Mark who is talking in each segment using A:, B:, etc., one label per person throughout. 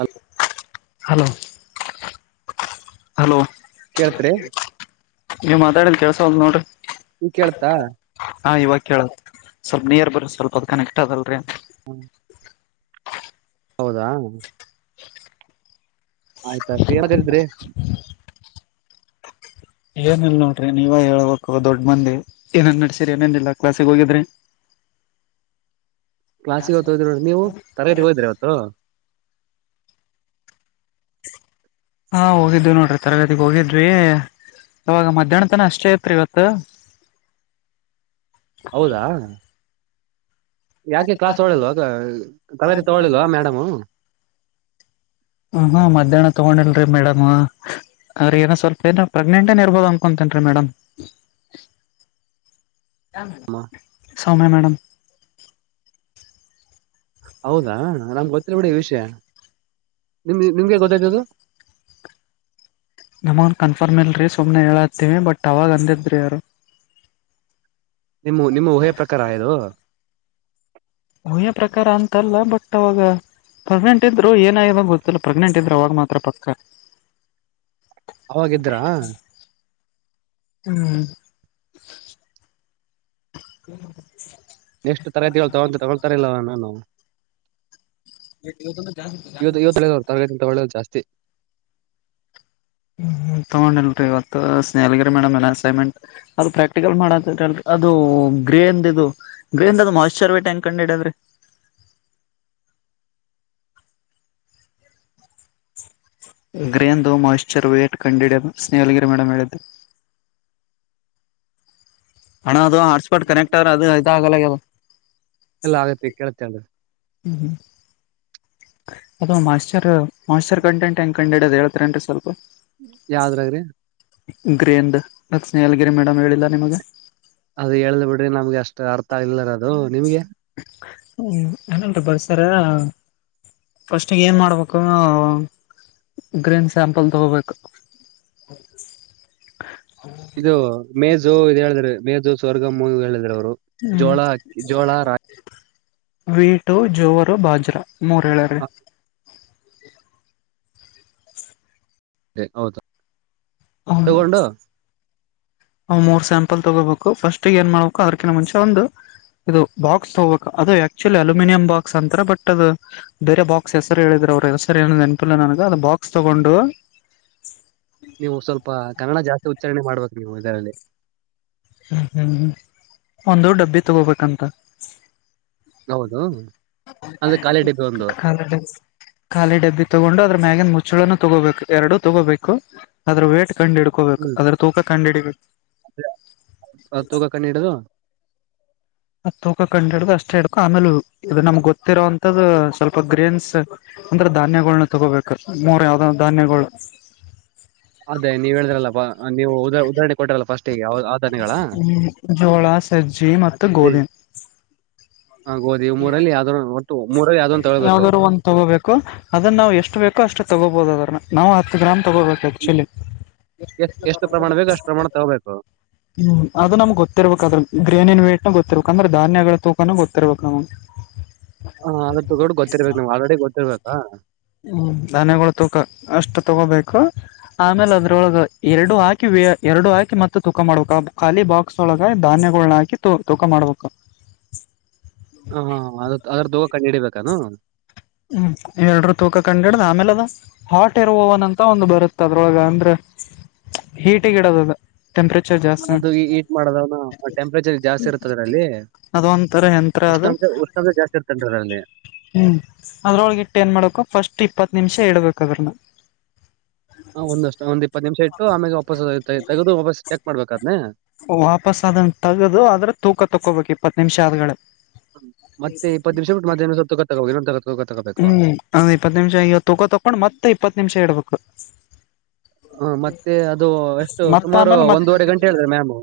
A: ಅಲ್
B: hello hello
A: ಕೇಳ್ತ್ರಿ
B: ನೀವ್ ಮಾತಾಡಿದ್ ಕೆಳಸವಲತ್ತ ನೋಡ್ರಿ
A: ತಾ
B: ಹಾ ಇವಾಗ ಕೇಳತ್ ಸ್ವಲ್ಪ ನಿಯರ್ ಬರ ಸ್ವಲ್ಪ ಅದು ಕನೆಕ್ಟ್ ಅದಲ್ರರಿ
A: ಹ್ಮ ಹೌದಾ ಆಯ್ತ ಆಯ್ತು ಏನಾದ್ರಿ
B: ಏನಲ್ ನೋಡ್ರಿ ನೀವ ಹೇಳ್ಬೇಕು ದೊಡ್ ಮಂದಿ ಏನೇನ್ ನಡ್ಸೀರಿ ಏನೇನ್ನಿಲ್ಲ ಕ್ಲಾಸ್ಗೆ ಹೋಗಿದ್ರಿ
A: [inaudible] ಕ್ಲಾಸಿಗೆ ಹೊತ್ತು ಹೋದ್ರಿ ನೋಡಿ ನೀವು ತರಗೇತಿಗೆ ಹೋದ್ರಿ ಇವತ್ತು
B: ಹಾ ಹೋಗಿದ್ದು ನೋಡ್ರಿ ತರಗತಿಗ್ ಹೋಗಿದ್ವಿ ಅವಾಗ ಮಧ್ಯಾಹನ ತನ ಅಷ್ಟೇ ತ್ರಿ ಇವತ್ತು
A: ಹೌದಾ ಯಾಕೆ ಕ್ಲಾಸ್ ತೋಳಲ್ವಾ ಕಲರಿ ತಗೊಳ್ಳಿಲ್ವಾ ಮೇಡಮು
B: ಹುಂ ಮಧ್ಯಾಹ್ನ ತಗೊಂಡಿಲ್ರಿ ಮೇಡಮ್ ಅವ್ರ ಏನ ಸ್ವಲ್ಪ ಏನ ಪ್ರೆಗ್ನೆಂಟ್ ಏನ್ ಇರ್ಬೋದು ಅನ್ಕೊತೇನ್ ರಿ ಮೇಡಮ್
A: [inaudible]
B: ಸೌಮ್ಯ ಮೇಡಮ್
A: ಹೌದಾ ನಮ್ಗೆ ಗೊತ್ತಿರ್ ಬಿಡಿ ಈ ವಿಷಯ ನಿಮ್ಗೆ ನಿಮ್ಗೆ ಗೊತ್ತ್ದದು
B: ನಮನ್ ಕನ್ಫರ್ಮ್ ಇಲ್ರಿ ಸುಮ್ ಸುಮ್ನೆ ಹೇಳತ್ತೀವಿ ಬಟ್ ಅವಾಗ ಅಂದಿದ್ರಿ ಅವ್ರು
A: ನಿಮ್ಮ ನಿಮ್ಮ ಊಹೆಯ ಪ್ರಕಾರ ಇದು
B: ಊಹೆ ಪ್ರಕಾರ ಅಂತಲ್ಲ ಬಟ್ ಅವಾಗ ಪ್ರೆಗ್ನೆಂಟ್ ಇದ್ರು ಏನಾಗ ಗೊತ್ತಿಲ್ಲ ಪ್ರಗ್ನೆಂಟ್ ಇದ್ರು ಅವಾಗ ಮಾತ್ರ ಪಕ್ಕ
A: ಅವಾಗಿದ್ರಾ
B: ಹ್ಮ್ [inaudible]
A: ಎಷ್ಟು ತರಗತಿಗಳು ತಗೊ ತಗೊಳ್ತಾರ ಇಲ್ಲವ ಮ್ಯಾಮ್ ಇವತ್ತು ಇವತ್ತು ತರಗತಿ ತಗೋಳಲ್ಲ ಜಾಸ್ತಿ
B: ಹ್ಮ್ ತಗೊಂಡಿಲ್ರಿ ಇವತ್ತು ಸ್ನಹಲಿಗರಿ ಮೇಡಮ್ ಎಲ್ಲ ಅಸೈನ್ಮೆಂಟ್ ಅದು ಪ್ರಾಕ್ಟಿಕಲ್ ಮಾಡದ ಹೇಳ ಅದು ಗ್ರೇಂದ ಇದು ಗ್ರೇಂದ ಅದು ಮಾಯಿಶ್ಚರ್ ವೇಟ್ ಹೆಂಗೆ ಕಂಡು ಹಿಡಿಯದ್
A: [inaudible]
B: ಗ್ರೇಂದು ಮಾಯ್ಚರ್ ವೇಟ್ ಕಂಡಿ ಹಿಡಿಯದು ಸ್ನೇಹಲ್ಗಿರಿ ಮೇಡಮ್ ಹೇಳಿದ್ದು ಅಣ್ಣ ಅದು ಹಾಟ್ಸ್ಪಾಟ್ ಕನೆಕ್ಟ್ ಆದ್ರೆ ಅದು ಇದ್ ಆಗಲ್ಲಲ್ಲ ಅದು
A: ಎಲ್ಲ ಆಗತ್ತೆ ಕೇಳತ್ತೆ ಅಲ್ರಿ
B: ಹ್ಮ್ ಹ್ಮ್ ಅದು ಮೊಯ್ಸ್ಚರ್ ಮೊಯ್ಸ್ಚರ್ ಕಂಟೆಂಟ್ ಹೆಂಗ ಕಂಡು ಇಡಿಯೋದು ಹೇಳ್ತಾರನ್ರಿ ಸ್ವಲ್ಪ
A: ಯಾವ್ದ್ರಗ್ರಿ
B: ಗ್ರೇಂದ್ ಸ್ನೇಹ ಗಿರಿ ಮೇಡಮ್ ಹೇಳಿಲ್ಲ ನಿಮಗ
A: ಅದು ಹೇಳ್ದ್ ಬಿಡ್ರಿ ನಮ್ಗೆ ಅಷ್ಟು ಅರ್ಥ ಆಗಿಲ್ಲ ಅದು ನಿಮ್ಗೆ
B: ಹ್ಮ [unintelligible] ಫಸ್ಟ್ ಏನ್ ಮಾಡ್ಬೇಕು... ಗ್ರೀನ್ ಸ್ಯಾಂಪಲ್ ತಗೋಬೇಕು
A: ಇದು ಮೇಜು ಇದು ಹೇಳಿದ್ರೆ ಮೇಜು ಸ್ವರ್ಗಮ್ಮ ಹೇಳಿದ್ರ ಅವರು
B: ಹ್ಮ
A: ಜೋಳ ಅಕ್ಕಿ ಜೋಳ ರಾಗಿ
B: ವೀಟು ಜೋರು ಬಾಜ್ರಾ ಮೂರ್ ಹೇಳಾರ್ ರಿ
A: ಅ ಹೌದು ತಗೊಂಡು
B: ಅವ್ ಮೂರ್ ಸ್ಯಾಂಪಲ್ ತಗೋಬೇಕು ಫಸ್ಟ್ ಏನ್ ಮಾಡ್ಬೇಕು ಅದಕಿಂತ ಮುಂಚೆ ಒಂದು ಇದು ಬಾಕ್ಸ್ ತೋಗಬೇಕ್ ಅದು ಆಕ್ಚುಲಿ ಅಲ್ಯೂಮಿನಿಯಂ ಬಾಕ್ಸ್ ಅಂತರ ಬಟ್ ಅದು ಬೇರೆ ಬಾಕ್ಸ್ ಹೆಸರು ಹೇಳಿದು [unintelligible] ಸರಿ ಏನ ನೆನಪಿಲ್ಲ ನನಗೆ ಅ ಬಾಕ್ಸ್ ತೊಗೊಂಡು
A: ನೀವು ಸ್ವಲ್ಪ ಕನ್ನಡ ಜಾಸ್ತಿ ಉಚ್ಚಾರಣೆ ಮಾಡ್ಬೇಕ ನೀವು ಇದರಲ್ಲಿ
B: ಹ್ಮ್ ಹ್ಮ್ ಹ್ಮ್ ಒಂದು ಡಬ್ಬಿ ತಗೋಬೇಕಂತ
A: ಹೌದು ಅಂದ್ರೆ ಖಾಲಿ ಡಬ್ಬಿ ಒಂದು
B: [unintelligible] ಖಾಲಿ ಡಬ್ಬಿ ತಗೊಂಡು ಅದ್ರ ಮ್ಯಾಗಿನ್ ಮುಚ್ಚು ಚ್ಚುಳನು ತಗೋಬೇಕು ಎರಡು ತಗೋಬೇಕು ಅದ್ರ ವೇಟ್ ಕಂಡು ಹಿಡ್ಕೋಬೇಕು
A: ಹ್ಮ್
B: ಅದ್ರ ತೂಕ ಕಂಡ ಹಿಡಿಬೇಕು
A: ಅದ್ ತೂಕ ಕಣ್ಣು ಹಿಡಿದು
B: ತೂಕ ಕಂಡ್ ಹಿಡ್ದು ಅಷ್ಟೇ ಹಿಡ್ಕೊ, ಆಮೇಲ್ ಇದು ನಮ್ಗ್ ಗೊತ್ತಿರೊ ಅಂತದು ಸ್ವಲ್ಪ ಗ್ರೈನ್ಸ್ ಅಂದ್ರ ಧಾನ್ಯಗಳ್ನ ತಗೋಬೇಕ, ಮೂರ್ ಯಾವ್ದಾವ ಧಾನ್ಯಗಳು
A: ಅದೇ ನೀವ್ ಹೇಳಿದ್ರಲ್ಲ ಪ, ನೀವು ಉದಾಹರಣೆ ಕೊಟ್ಟ್ರಲ್ಲ ಫಸ್ಟ್ ಗೆ ಆ- ಆ ಧಾನ್ಯಗಳ
B: ಹ್ಮ ಜೋಳ, ಸಜ್ಜಿ ಮತ್ತು ಗೋಧಿ
A: ಗೋಧು ಇವ್ ಮೂರಲ್ಲಿ ಯಾವ್ದರು
B: ಯಾವ್ದರು ಒಂದ್ ತಗೋಬೇಕು, ಅದನ್ ನಾವು ಎಷ್ಟು ಬೇಕೋ ಅಷ್ಟ್ ತಗೋಬೋದದ ನಾವು ಹತ್ತ್ ಗ್ರಾಮ್ ತೊಗೋಬೇಕು ಆ್ಯಕ್ಚುಲಿ
A: ಎಷ್ಟ್ ಎಷ್ಟು ಪ್ರಮಾಣ ಬೇಕು ಅಷ್ಟು ಪ್ರಮಾಣ ತಗೋಬೇಕು
B: ಹ್ಮ್ ಅದು ನಮ್ಗ್ ಗೊತ್ತಿರ್ಬೇಕಾದ್ರ ಗ್ರೇನಿನ್ ಗೊತ್ತಿರ್ಬೇಕು ಅಂದ್ರ ಧಾನ್ಯಗಳ ತೂಕಾನು ಗೊತ್ತಿರ್ಬೇಕು ನಮ್ಗೆ
A: ಹಾ ಅದ್ರ ತಗೊಡು ಗೊತ್ತಿರ್ಬೇಕ್ ನಮ್ಗ್ ಆಲ್ರೆಡಿ ಗೊತ್ತಿರ್ಬೇಕಾ
B: ಹ್ಮ್ ಧನ್ಯಗಳು ತೂಕ ಅಷ್ಟು ತಗೋಬೇಕು ಆಮೇಲೆ ಅದ್ರೊಳ್ಗ ಎರ್ಡು ಹಾಕಿ ಯ ಎರ್ಡು ಹಾಕಿ ಮತ್ ತೂಕ ಮಾಡ್ಬೇಕ ಅವ್ಗ್ ಖಾಲಿ ಬಾಕ್ಸ್ ಒಳಗ ಧಾನ್ಯಗುಳ್ನ ಹಾಕಿ ತೂ ತೂಕ ಮಾಡ್ಬೇಕ
A: ಹ ಹಾ ಅದ್ರ್ ಅದ್ರು ತೂಕ ಕಂಡ್ ಹಿಡಿಬೇಕಾನು?
B: ಹ್ಮ್ ಇವ್ ಎರ್ಡ್ರು ತೂಕ ಕಂಡ್ ಹಿಡ್ದ್ ಆಮೇಲೆ ಅದ ಹಾಟ್ ಏರ್ ಓವನ್ ಅಂತ ಒಂದು ಬರುತ್ತ ಅದ್ರೊಳ್ಗ ಅಂದ್ರೆ ಹೀಟಿಗ್ ಇಡೋದದ ಟೆಂಪ್ರೇಚರ್
A: ಹ
B: ಜಾಸ್ತಿ
A: ಅದು ಈ ಈಟ್ ಮಾಡದನು, ಟೆಂಪ್ರೇಚರ್ ಜಾಸ್ತಿ ಇರುತ್ತ ಅದ್ರಲ್ಲಿ
B: ಅದೊಂತರ ಯಂತ್ರ
A: ಉಷ್ಟ
B: ಅದು
A: ಅಂದ್ರೆ ಉಷ್ಣಾಮ್ಶ ಜಾಸ್ತಿ ಇರ್ತೈತ್ ಅದ್ರಲ್ಲಿ
B: ಹ್ಮ್ ಅದ್ರೊಳ್ಗಿಟ್ಟು ಏನ್ ಮಾಡ್ಬಕು ಫಸ್ಟ್ ಇಪ್ಪತ್ ನಿಮ್ಷ ಇಡ್ಬೇಕ್ ಅದನ್ನ
A: ಹ ಒಂದಷ್ಟು ಒಂದ್ ಇಪ್ಪತ್ ನಿಮ್ಷ ಇಟ್ಟು ಆಮೇಲೆ ವಾಪಸ್ ತಗ್ದು ವಾಪಸ್ ಚೆಕ್ ಮಾಡ್ಬೇಕಾದ್ನ?
B: ವಾಪಾಸ್ ಅದನ್ ತಗ್ದು ಅದರ್ ತೂಕ ತಕ್ಕೊಬೇಕು ಇಪ್ಪತ್ ನಿಮ್ಷ ಆದ್ಗಳ
A: ಮತ್ತೆ ಇಪ್ಪತ್ ನಿಮ್ಷ ಬಿಟ್ [unintelligible]
B: ಹ್ಮ್ ಅದ್ ಇಪ್ಪತ್ ನಿಮ್ಷ ಈಗ ತಗೋ ತಕೊಂಡ್ ಮತ್ತೆ ಇಪ್ಪತ್ ನಿಮ್ಷ ಇಡ್ಬೇಕು
A: ಹ ಮತ್ತೆ ಅದು ಎಷ್ಟು
B: ಮತ್ತ
A: ಸುಮಾರು
B: ಆಮೇಲೆ ಮತ್
A: ಒಂದೂವರೆ ಗಂಟೆ ಹೇಳಿದ್ರೆ ಮ್ಯಾಮ್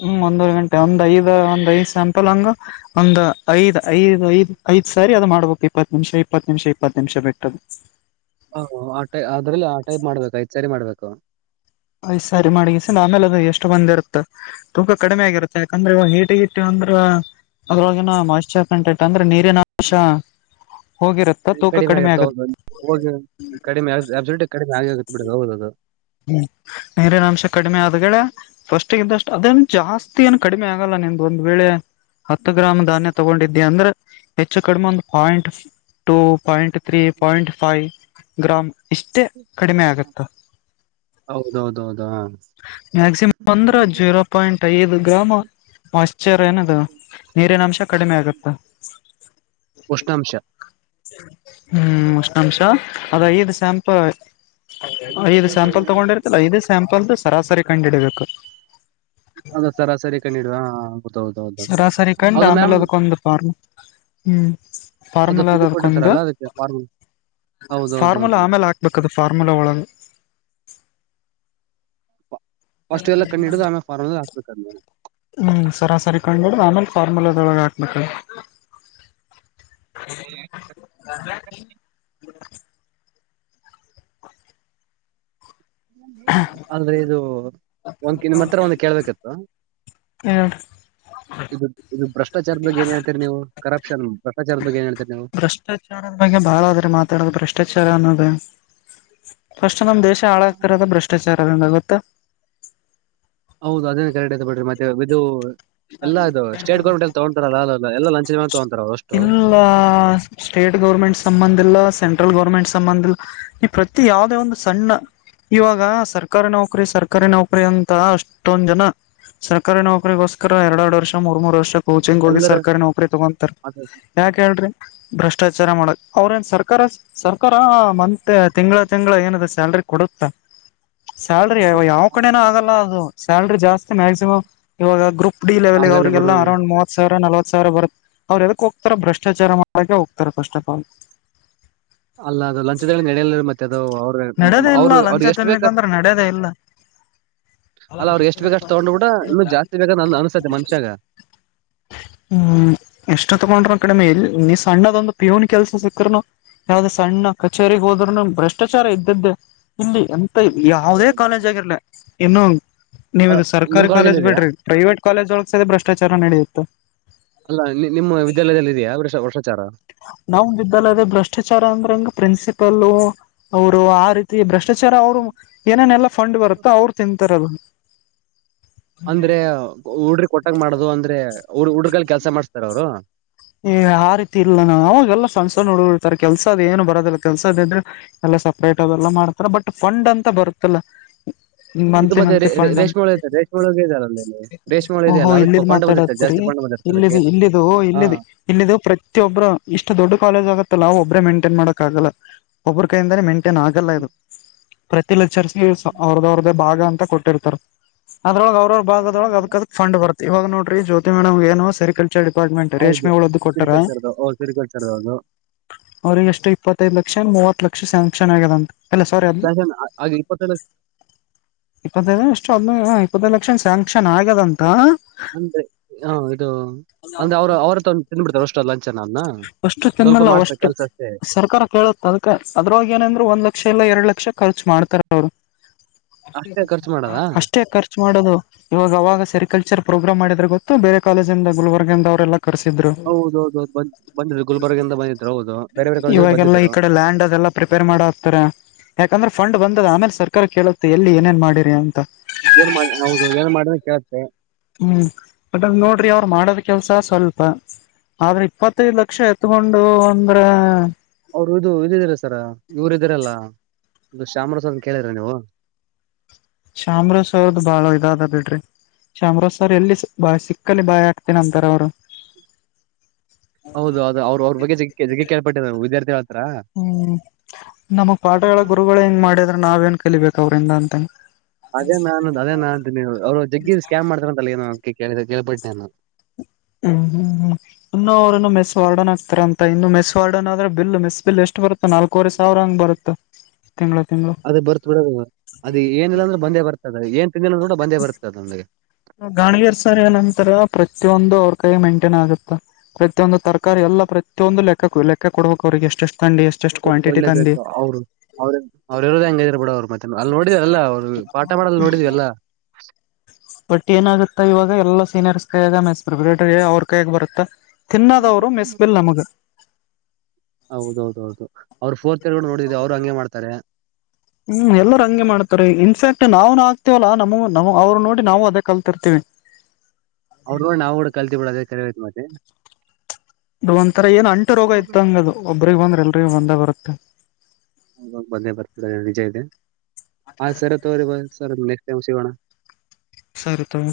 B: ಹ್ಮ್ ಒಂದೂವರೆ ಗಂಟೆ ಒಂದ್ ಐದ ಒಂದ್ ಐದ್ ಸೆಮ್ ಪ್ಪಲ್ಲಂಗ ಒಂದ್ ಐದ್ ಐದ್ ಐದ್ ಐದ್ ಸರಿ ಅದು ಮಾಡ್ಬೇಕು ಇಪ್ಪತ್ ನಿಮ್ಷ ಇಪ್ಪತ್ ನಿಮ್ಷ ಇಪ್ಪತ್ ನಿಮ್ಷ ಬಿಟ್ಟದು
A: ಓಹ್ ಆ ಟೈ ಅದ್ರಲ್ಲಿ ಆ ಟೈಪ್ ಮಾಡ್ಬೇಕು ಸರಿ ಮಾಡ್ಬೇಕು
B: ಐದ್ ಸರಿ ಮಾಡಗಿಸಿ ಆಮೇಲ್ ಅದು ಎಷ್ಟ್ ಬಂದ್ ಇರುತ್ ತೂಕ ಕಡಿಮೆ ಆಗಿರುತ್ತೆ ಯಾಕಂದ್ರೆ ಇವ ಹೀಟಿಗಿಟ್ಟಿವ್ ಅಂದ್ರ ಅದ್ರೊಳ್ಗಿನ ಮೋಯ್ಸ್ಚರ್ ಕಂಟೆಂಟ್ ಅಂದ್ರ ನೀರಿನಂಶ
A: ಕಡಿಮೆ ಆಗತ್ತ ಹೌದು ಹ ಕಡಿ ಕಡಿಮೆ ಆಗಿ ಆ ಬಿಡ ಹೌದು ಅದು
B: ಹ್ಮ್ ನೀರಿನಂಶ ಕಡಿಮೆ ಆದಗೆಳ ಫಸ್ಟಿಗಿದ್ದಷ್ಟು ಅದೇನ್ ಜಾಸ್ತಿ ಏನ್ ಕಡಿಮೆ ಆ ಆಗಲ್ಲ ನಿನ್ದ್ ಒಂದ್ ವೇಳೆ ಹತ್ತು ಗ್ರಾಮ್ ಧಾನ್ಯ ತಗೊಂಡಿದ್ದಿ ಅಂದ್ರೆ ಹೆಚ್ಚು ಕಡಿಮೆ ಒಂದು point two point three, point five gram ಇಷ್ಟೇ ಕಡಿಮೆ ಆಗುತ್ತಾ
A: ಹೌದೌದೌದು ಆ
B: ಮ್ಯಾಕ್ಸಿಮಮ್ ಅಂದ್ರ
A: [inaudible]
B: ಜೀರೋ ಪಾಯಿಂಟ್ ಐದು ಗ್ರಾಮು ಮೊಯ್ಸ್ಚರ್ ಏನದು ನೀರಿನಂಶ ಕಡಿಮೆ ಆಗುತ್ತ
A: ಉಷ್ಣಾಂಶ
B: ಹ್ಮ್ ಉಷ್ಣಾಂಶ ಅದ್ ಐದು ಸ್ಯಾಂಪಲ್ ಐದು ಸ್ಯಾಂಪಲ್ ತಗೊಂಡಿರ್ತಿಲ್ಲ ಐದು ಸ್ಯಾಂಪಲ್ದು ಸರಾಸರಿ ಕಂಡಿಡಿಬೇಕು
A: ಅಂದ್ರ ಸರಾಸರಿ ಕಂಡಿಡಿ ಆ
B: ಸರಾಸರಿ ಕಂಡು ಆಮೇಲೆ ಅದುಕ್ಕೊಂದ್ ಪಾರ್ಮುಲ ಹ್ಮ
A: ಅದು
B: ಫಾರ್ಮುಲ ಅದ
A: ಇದು
B: ಅದುಕ್ಕೊಂದು
A: ಕೊಟ್ಟಿರ್ತಾರಲ್ಲ ಅದಕ್ಕೆ ಫಾರ್ಮು
B: ಫಾರ್ಮುಲಾ
A: ಹೌದೌದೌದು
B: ಆಮೇಲ್ ಹಾಕ್ಬೇಕದು ಫಾರ್ಮುಲ ಒಳಗ
A: ಫಸ್ಟ್ ಇದೆಲ್ಲ ಕಂಡ್ ಇಡ್ದು ಆಮೇಗ್ ಫಾರ್ಮುಲದಗ್ ಆಕ್ಬೇಕದ್ನ
B: ಹ್ಮ್ ಸರಾಸರಿ ಕಂಡಿಡ್ದು ಆಮೇಲ್ ಫಾರ್ಮುಲದೊಳ್ಗ ಹಾಕ್ಬೇಕು [unintelligible]
A: ಅಲ್ರಿ ಇದು ಒಂದ್ಕಿದ್ ನಿಮ್ ಹತ್ರ ಒಂದು ಕೇಳ್ಬೇಕಿತ್ತು
B: ಹೇಳ್ರಿ
A: ಇದು ಇದು ಭ್ರಷ್ಟಾಚಾರದ್ ಬಗ್ಗೆ ಏನೇಳ್ತೀರ್ ನೀವು, ಕರಪ್ಷನ್ ಭ್ರಷ್ಟಾಚಾರದ್ ಬಗ್ಗೆ ಏನ್ ಹೇಳ್ತೀರಿ ನೀವು
B: ಭ್ರಷ್ಟಾಚಾರದ್ ಬಗ್ಗೆ ಬಾಳ ಅದ್ರಿ ಮಾತಾಡೋದು ಭ್ರಷ್ಟಾಚಾರ ಅನ್ನೋದು, ಫಸ್ಟ್ ನಮ ದೇಶ ಹಾಳಗತ ಇರೋದು ಭ್ರಷ್ಟಾಚಾರದಿಂದ ಗೊತ್ತಾ.
A: ಹೌದು ಅದೇನು ಕರೆಕ್ಟ್ ಐತಿ ಬಿಡ್ರಿ ಮತ್ತೆ ಇದು ಎಲ್ಲಾದು ಸ್ಟೇಟ್ ಗೌರ್ಮೆಂಟ್ ಎಲ್ಲ ತಗೊತಾರಲ್ಲ. ಎಲ್ಲ ಲಂಚದ ಮೇಲ.
B: ಇಲ್ಲ ಸ್ಟೇಟ್ ಗೌರ್ಮೆಂಟ್ ಸಂಬಂಧ ಇಲ್ಲ ಸೆಂಟ್. ಸೆಂಟ್ರಲ್ ಗೌರ್ಮೆಂಟ್ ಸಂಬಂಧ ಇಲ್ಲ ಈ ಪ್ರತಿ ಯಾವದೇ ಒಂದು ಸಣ್ಣ. ಇವಾಗ ಸರ್ಕಾರಿ ನೌಕರಿ ಸರ್ಕಾರಿ ನೌಕರಿ ಅಂತ ಅಷ್ಟೊಂದ ಜನ. ಸರ್ಕಾರಿ ನೌಕರಿಗೋಸ್ಕರ ಎರಡು ಎರಡು ವರ್ಷ ಮೂರ ಮೂರು ವರ್ಷ. ಕೋಚಿಂಗ್ ಹೋಗಿ
A: ಎಲ್ಲರ
B: ಸರ್ಕಾರಿ ನೌಕರಿ ತಗೊಂತಾರ ಯಾಕ ಹೇಳ್ರಿ. ಭ್ರಷ್ಟಾಚಾರ ಮಾಡಕ್ ಅವ್ರ ಏನ್ ಸರ್ಕಾರ ಸರ್ಕಾರ ಮಂತೆ. ತಿಂಗಳ ತಿಂಗಳ ಏನದ ಸ್ಯಾಲ್ರಿ ಕೊಡುತ್ತಾ. ಸ್ಯಾಲ್ರಿ ಯಾವ ಕಡೆನ ಆದಲ್ಲ ಅದು ಸ್ಯಾಲ್ರಿ ಜಾಸ್ತಿ ಮ್ಯಾಕ್ಸಿಮ್ ಇವಾಗ ಗ್ರೂಪ್. ಡಿ ಲೆವೆಲ್ಗೆ
A: ಆಗಲ್ಲ
B: ಅವ್ರರಿಗೆಲ್ಲ
A: ಬಿಡು
B: ಅರೌಂಡ್ ಮೂವತ್ತು ಸಾವರ ನಲವತ್ತು ಸಾವಿರ ಬರುತ್ತೆ. ಅವರು ಎದಕ್ ಹೋಗ್ತಾರ ಭ್ರಷ್ಟಾಚಾರ ಮಾಡಕೆ ಹೋಗ್ತಾರೆ ಫಸ್ಟ್ ಆಫ್ ಆಲ್.
A: ಅಲ್ಲ ಅದು ಲಂಚದಲ್ಲಿ ನಡೆಯಲ ಮತ್ತೆ ಅದು. ಅವ
B: ನಡೆದೇ ಇಲ್ಲ
A: ಅವರು ಅವ್ರ
B: ಲಂಚ
A: ಎಷ್ಟು ಬೇಕ. [inaudible]
B: ತಿನ್ಲಿಕ್ಕಂದ್ರೆ ನಡೆದೇ ಇಲ್ಲ
A: ಅಲ್ಲ ಅವ್ರಿಗೆ ಎಷ್ಟು ಬೇಕಷ್ಟು ತಗೊಂಡ ಹೋಗಿ ಬಿಟ್ಟರ ಇನ್ನ ಜಾಸ್ತಿ ಬೇಕನ ಅನ್ಸತ್ತೆ ಮನುಷ್ಯಗ.
B: ಹ್ಮ್ ಎಷ್ಟ ತಗೊಂಡ್ರ ಕಡಿಮೆ. ನೀ ಸಣ್ಣದ ಒಂದು ಪ್ಯೂನ್ ಕೆಲ್ಸ ಸಿಕ್ಕರುನು ಯಾವುದ ಸಣ್ಣ ಕಚೇರಿಗೆ ಹೋದರುನು ಭ್ರಷ್ಟ. ಚಾರ ಇದ್ದದ್ದೆ ಇಲ್ಲಿ ಎಂತ ಯಾವುದೇ ಕಾಲೇಜ್ ಆಗಿರಲಿ ಇನ್ನು. ನೀವು ಇದು
A: ನಿಮ್
B: ಸರ್ಕಾರಿ
A: ಕಾಲೇಜಲ್ಲಿ
B: ಕಾಲೇಜ್
A: ಇದೆಯಾ
B: ಬಿಡ್ರಿ ಪ್ರೈವೇಟ್ ಕಾಲೇಜ್ ಒಳಗಸತಿ ಭ್ರಷ್ಟಾಚಾರ ನಡೆಯುತ್ತ.
A: ಅಲ್ಲ ನಿ ನಿಮ್ಮ ವಿದ್ಯಾಲಯದಲ್ಲಿ ಇದೀಯಾ ಬ್ರಷ್ಟಚಾರ.
B: ನಾವು ಅಂದಿದಲ್ಲ ಅದ ಭ್ರಷ್ಟಾಚಾರ ಅಂದ್ರಂಗ ಪ್ರಿನ್ಸಿಪಲ್ ಅವರು ಆ ರೀತಿ ಭ್ರಷ್ಟಾಚಾರ. ಅವ್ರು ಏನೇನೆಲ್ಲಾ ಫಂಡ್ ಬರುತ್ತೋ ಅವ್ರು ತಿಂತಾರ ಅದನ.
A: ಅಂದ್ರೆ ಹುಡರಗೆ ಕೋಟಂಗ ಮಾಡದು ಅಂದ್ರೆ ಹುಡ್ರಗ ಕೈಲಿ ಕೆಲ್ಸ ಮಾಡಸ್ತಾರ ಅವರು.
B: ಏ ಆರೀತಿ ಇಲ್ಲ ನಾ ಅವಾಗೆಲ್ಲ ಸಣ್ಣ ಸಣ್ಣ ಹುಡುಗರ ಇರತಾರ ಕೆಲ್ಸದ ಏನು ಬರೋದಿಲ್ಲ ಕೆಲ್ಸದ ಇದ್ರೆ. ಸಪ್ರೇಟ್ ಅದೆಲ್ಲ ಮಾಡ್ತಾರ ಬಟ್ ಫಂಡ್ ಅಂತ ಬರುತ್ತಲ್ಲ.
A: [inaudible] ಇದು
B: ಮಂತ್ಲಿ
A: ಮತ್ತೆ ರೇ
B: ಮಂತ್ಲಿ
A: ರೆ
B: ಫಂಡ್ ಅಂತ
A: ರೇಷ್ಮ ಹುಳ್ಳ ಅಯ್ತಲ್ಲ ರೇಷ್ಮೊಳಗ ಇದೆಲ್ಲ ಅ ರೇಷ್ಮೆಳೆ ಅದಕ್ಕೆ ಫಂಡ್ ಬಂದಿತಲ್ಲ ಜಾಸ್ತಿ. ಫಂಡ್ ಬಂದಿರ್ತಾರೆ
B: ಇಲ್ಲಿದ
A: ಅದಕ್ಕೆ
B: ಇಲ್ಲಿದು
A: ಹಾ
B: ಇಲ್ಲಿದೆ. ಇಲ್ಲಿದ ಪ್ರತಿಯೊಬರು ಇಷ್ಟ ದೊಡ್ಡ ಕಾಲೇಜ್ ಆಗತ್ತಲ್ಲ ಒಬ್ರೇ ಮೇಂಟೈನ್ ಮಾಡಕ ಆಗಲ್ಲ. ಒಬ್ಬರ ಕೈಯಿಂದ ಮೇಂಟೇನ್ ಆಗಲ್ಲ ಇದು ಪ್ರತಿ ಲೆಕ್ಚರ್ಸನು ಅವ್ರ ಅವ್ರದ. ಭಾಗ ಅಂತ ಕೊಟ್ಟಿರ್ತಾರೆ ಅದ್ರೊಳಗೆ ಅವರ ಅವರ ಭಾಗದೊಳಗೆ ಅದಕ ಅದಕ ಫಂಡ್ ಬರ್ತಾ. ಇವಾಗ ನೋಡರಿ ಜ್ಯೋತಿ ಮೇಡಂಗನು ಸರಿಕಲ್ಚರ್ ಡಿಪಾರ್ಟ್ಮೆಂಟ್.
A: ಹೌದು
B: [unintelligible] ಕೊಟ್ಟಾರ
A: ಸಿರಿಕಲ್ಚರ್ದು ಓ ಸಿರಿಕಲ್ಚರ್ದು ಅದು
B: ಅವರಿಗೆಷ್ಟು ಇಪ್ಪತ್ತೈದು ಲಕ್ಷ ಏನು ಮೂವತ್ತು. ಲಕ್ಷ ಸ್ಯಾಂಕ್ಷನ್ ಆಗ್ಯದಂತ ಅಲ್ಲ ಸ್ವಾರಿ ಅದ
A: ಫ್ಯಾಷನ್ ಆಗ ಇಪ್ಪತ್ತೈದು ಲಕ್ಷ
B: ಇಪ್ಪತೈದ ಅಷ್ಟ. ಅಷ್ಟ ಅದನೇನೊ ಇಪ್ಪತ್ತೈದು ಲಕ್ಷ ಏನು ಸ್ಯಾಂಕ್ಷನ್ ಆಗ್ಯದ ಅಂತ.
A: ಅಂದ್ರೆ ಹ ಇದು ಅಂದ್ರೆ ಅವರು ಅವ್ರತ್ರ ಒಂದು ತಿಂದು ಬಿಡ್ತಾರೆ ಅಷ್ಟ ಲಂಚ
B: ಹೊಷ್ಟು ತಿಂದಮೇಲೆ ಹೊಷ್ಟು.
A: ಅಷ್ಟೇ
B: ಸರ್ಕಾರ ಕೇಳುತ್ತ ಅದಕ್ಕ ಅದರೊಳಗ ಏನಂದರ ಒಂದ ಲಕ್ಷ ಇಲ್ಲ ಎಡ್ ಲಕ್ಷ ಖರ್ಚು ಮಾಡ್ತಾರ ಅವರು.
A: ಅಷ್ಟೇ ಖರ್ಚು ಮಾಡದ
B: [unintelligible] ಅಷ್ಟೇ ಖರ್ಚು ಮಾಡೋದು ಇವಾಗ ಅವಾಗ ಸೆರಿಕಲ್ಚರ್. ಪ್ರೋಗ್ರಾಮ್ ಮಾಡಿದ್ರ ಗೊತ್ತು ಬೇರೆ ಕಾಲೇಜಿಂದ ಗುಲ್ಬರ್ಗದಿಂದ ಅವರೆಲ್ಲ. ಕರ್ಸಿದ್ರು
A: ಹೌದೌದು. ಬಂದಿದ್ರು ಗುಲ್ಬರ್ಗಿಂದ ಬಂದಿದ್ರು ಹೌದು ಬೇರೆ ಬೇರೆ ಕಾಲೇಜಿಂದ
B: ಇವಾಗೆಲ್ಲ ಈ
A: ಬಂದಿದ್ರು
B: ಕಡೆ ಲ್ಯಾಂಡ್ ಅದೆಲ್ಲಾ ಪ್ರಿಪೇರ್ ಮಾಡ ಹಕ್ತಾರೆ. ಯಾಕಂದ್ರೆ ಫಂಡ್ ಬಂದದ ಆಮೇಲೆ ಸರ್ಕಾರ ಕೇಳುತ್ತೆ ಎಲ್ಲಿ ಏನೇನ್ ಮಾಡಿರಿ ಅಂತ.
A: ಏನ್ ಮಾಡ ಹೌದು ಏನ್ ಮಾಡದರು ಕೇಳತೇ.
B: ಹ್ಮ್ ಬಟ್ ಅದ ನೋಡ್ರಿ ಅವ್ರ ಮಾಡೋದ್ ಕೆಲ್ಸ ಸ್ವಲ್ಪ. ಆದ್ರ ಇಪ್ಪತ್ತೈದು ಲಕ್ಷ ಎತ್ಕೊಂಡು ಅಂದ್ರ.
A: ಅವ್ರು ಇದು ಇದಿದೀರಲ ಸರ ಇವ್ರು ಇದೀರಲ್ಲ. ಇದು ಶಾಮರ ಸರ್ ನಾ ಕೇಳಿರ ನೀವು.
B: ಶಾಮರಾಜ್ ಸರ್ ದು ಬಾಳ ಇದಾದ ಬಿಡ್ರಿ. ಚಾಮರಾಜ್ಸರ್ ಎಲ್ಲಿ ಬ ಸಿಕ್ಕಲ್ಲಿ ಬಾಯ ಆಾಕ್ತನ ಅಂತಾರ ಅವ್ರು
A: ಹೌದು ಅದು ಅವರು ಅವ್ರ ಬಗ್ಗೆ ಜ ಕೇಳ್ಪಟ್ಟ ವಿದ್ಯಾರ್ಥಿ
B: ಹ್ಮ್ ನಮಗ್ ಪಾಠಗಳ ಗುರುಗಳ ಹೆಂಗ್ ಮಾಡಿದ್ರ ನಾವೇನ್ ಕಲಿಬೇಕ ಅವ್ರಿಂದ ಅಂತ
A: ಅದೇ ನಾನನ್ ಅದೇ ನಾನ್ ನೀವು ಅವ್ರು ಜಗ್ಗ ಸ್ಕಾಮ್ತಾರ ತಲಗಏ ಳ ಕೇಳಳ್ಪಟ್ಟಾನ
B: ಹ್ಮ್ ಹ್ಮ್ ಹ್ಮ ಇನ್ನು ಅವ್ರರುನ್ನು ಮೆಸ್ ವಾರ್ಡನ್ ಹ ಆಕ್ತಾರ ಅಂತ ಇನ್ನು ಮೆಸ್ ವಾರ್ಡನ್ ಆದ್ರೆ ಬಿಲ್ ಮೆಸ್ ಬಿಲ್ ಎಷ್ಟು ಬರುತ್ತೆ ನಾಲ್ಕವರೆ ಸಾವಿರ ಹಂಗ್ ಬರುತ್ತ ತಿಂಗಳ ತಿಂಗಳು
A: ಅದೇ ಬರ್ತ್ ಬಿಡ ಅದ ಏನಿಲ್ಲ ಅಂದ್ರೆ ಬಂದೇ ಬರ್ತದ ಏನ್ ತಿನ್ಿಲ್ಲ ಅಂದ್ರ ಕೂಡ ಬಂದೇ ಬರ್ತದೆ ನಮ್ಗೆ
B: ಗಾಣಗರ್ ಸರಿ ನಂತರ ಪ್ರತಿಯೊಂದು ಅವ್ರ ಕೈ ಮೇಂಟೇನ್ ಆಗುತ್ತ ಮೊಂದು ತರಕಾರಿ ಎಲ್ಲ ಪ್ರತಿಯೊಂದು ಲೆಕ್ಕ ಲೆಕ್ಕ ಕೊಡಬೇಕು ಅವ್ರರಿಗೆ ಎಷ್ಟಷ್ಟು
A: ಕೊಡ್ಬೇಕು ಅವ್ರು ಅವ್ರ ಅವರು ಇರೋದ ಹೆಂಗ ಇದ್ರ ಬಿಡ ಅವ್ರು ಮತ್ತೆ ಅಲ್ಲಿ ನೋಡಿದ ಅಲ್ಲ ಅವ್ರು ಪಾಠ ಮಾಡ ನೋಡಿದೀವಲ್ಲ
B: ಬಟ್ ಏನಾಗುತ್ತಾ ಇವಾಗ ಎಲ್ಲಾ ಸೀನಿಯರ್ಸ್ ಕೈಗ ಮಸ್ ಪ್ರಿಪರೇಟರ್ ಅವ್ರ ಕೈಯಾಗ ಬರುತ್ತಾ ತಿನ್ನಾದ ವರ ಮೆಸ್ಬಿಲ್ ನಮಗೆ
A: ಹೌದೌದೌದು ಅವರು ಫೋರ್ತ್ ಇರ್ ನೋಡಿದವಿ ಅವರು ಹಂಗೆ ಮಾಡ್ತಾರೆ
B: ಹ್ಮ್ ಎಲ್ಲರು ಹಂಗೆ ಮಾಡ್ತ ಇನ್ಫ್ಯಾಕ್ಟ್ ನಾವ್ನು ಆಗ್ತತಿವಲ್ಲಾ ನಮ ನ ಅವ್ರು ನೋಡಿ ನಾವು ಅದೇ ಕಲ್ತಿರ್ತಿವಿ
A: ಅವ್ರೂ ನೋಡಿ ಕೂಡ ಕಲ್ತಿ ಬಿಡ ಅದೇ ಕರೇವು ಐತೆ ಮತ್ತೆ
B: ಅದು ಒಂಥರ ಏನ್ ಅಂಟು ರೋಗ ಇತ್ತಂಗದು ಒಬ್ರಿಗೆ ಬಂದ್ರೆ ಎಲ್ರಿಗ ಬಂದ ಬರುತ್ತೆ
A: ಹ ಬಂದೇ ಬರ್ತಡ ವಿಜಯ್ ಇದೆ ಆ ಸರ್ ತೋರಿ ಸರ್ ಮತ್ತೊಮ್ಮೆ ಸಿಗೋಣ
B: ಸರಿ ತಗೋ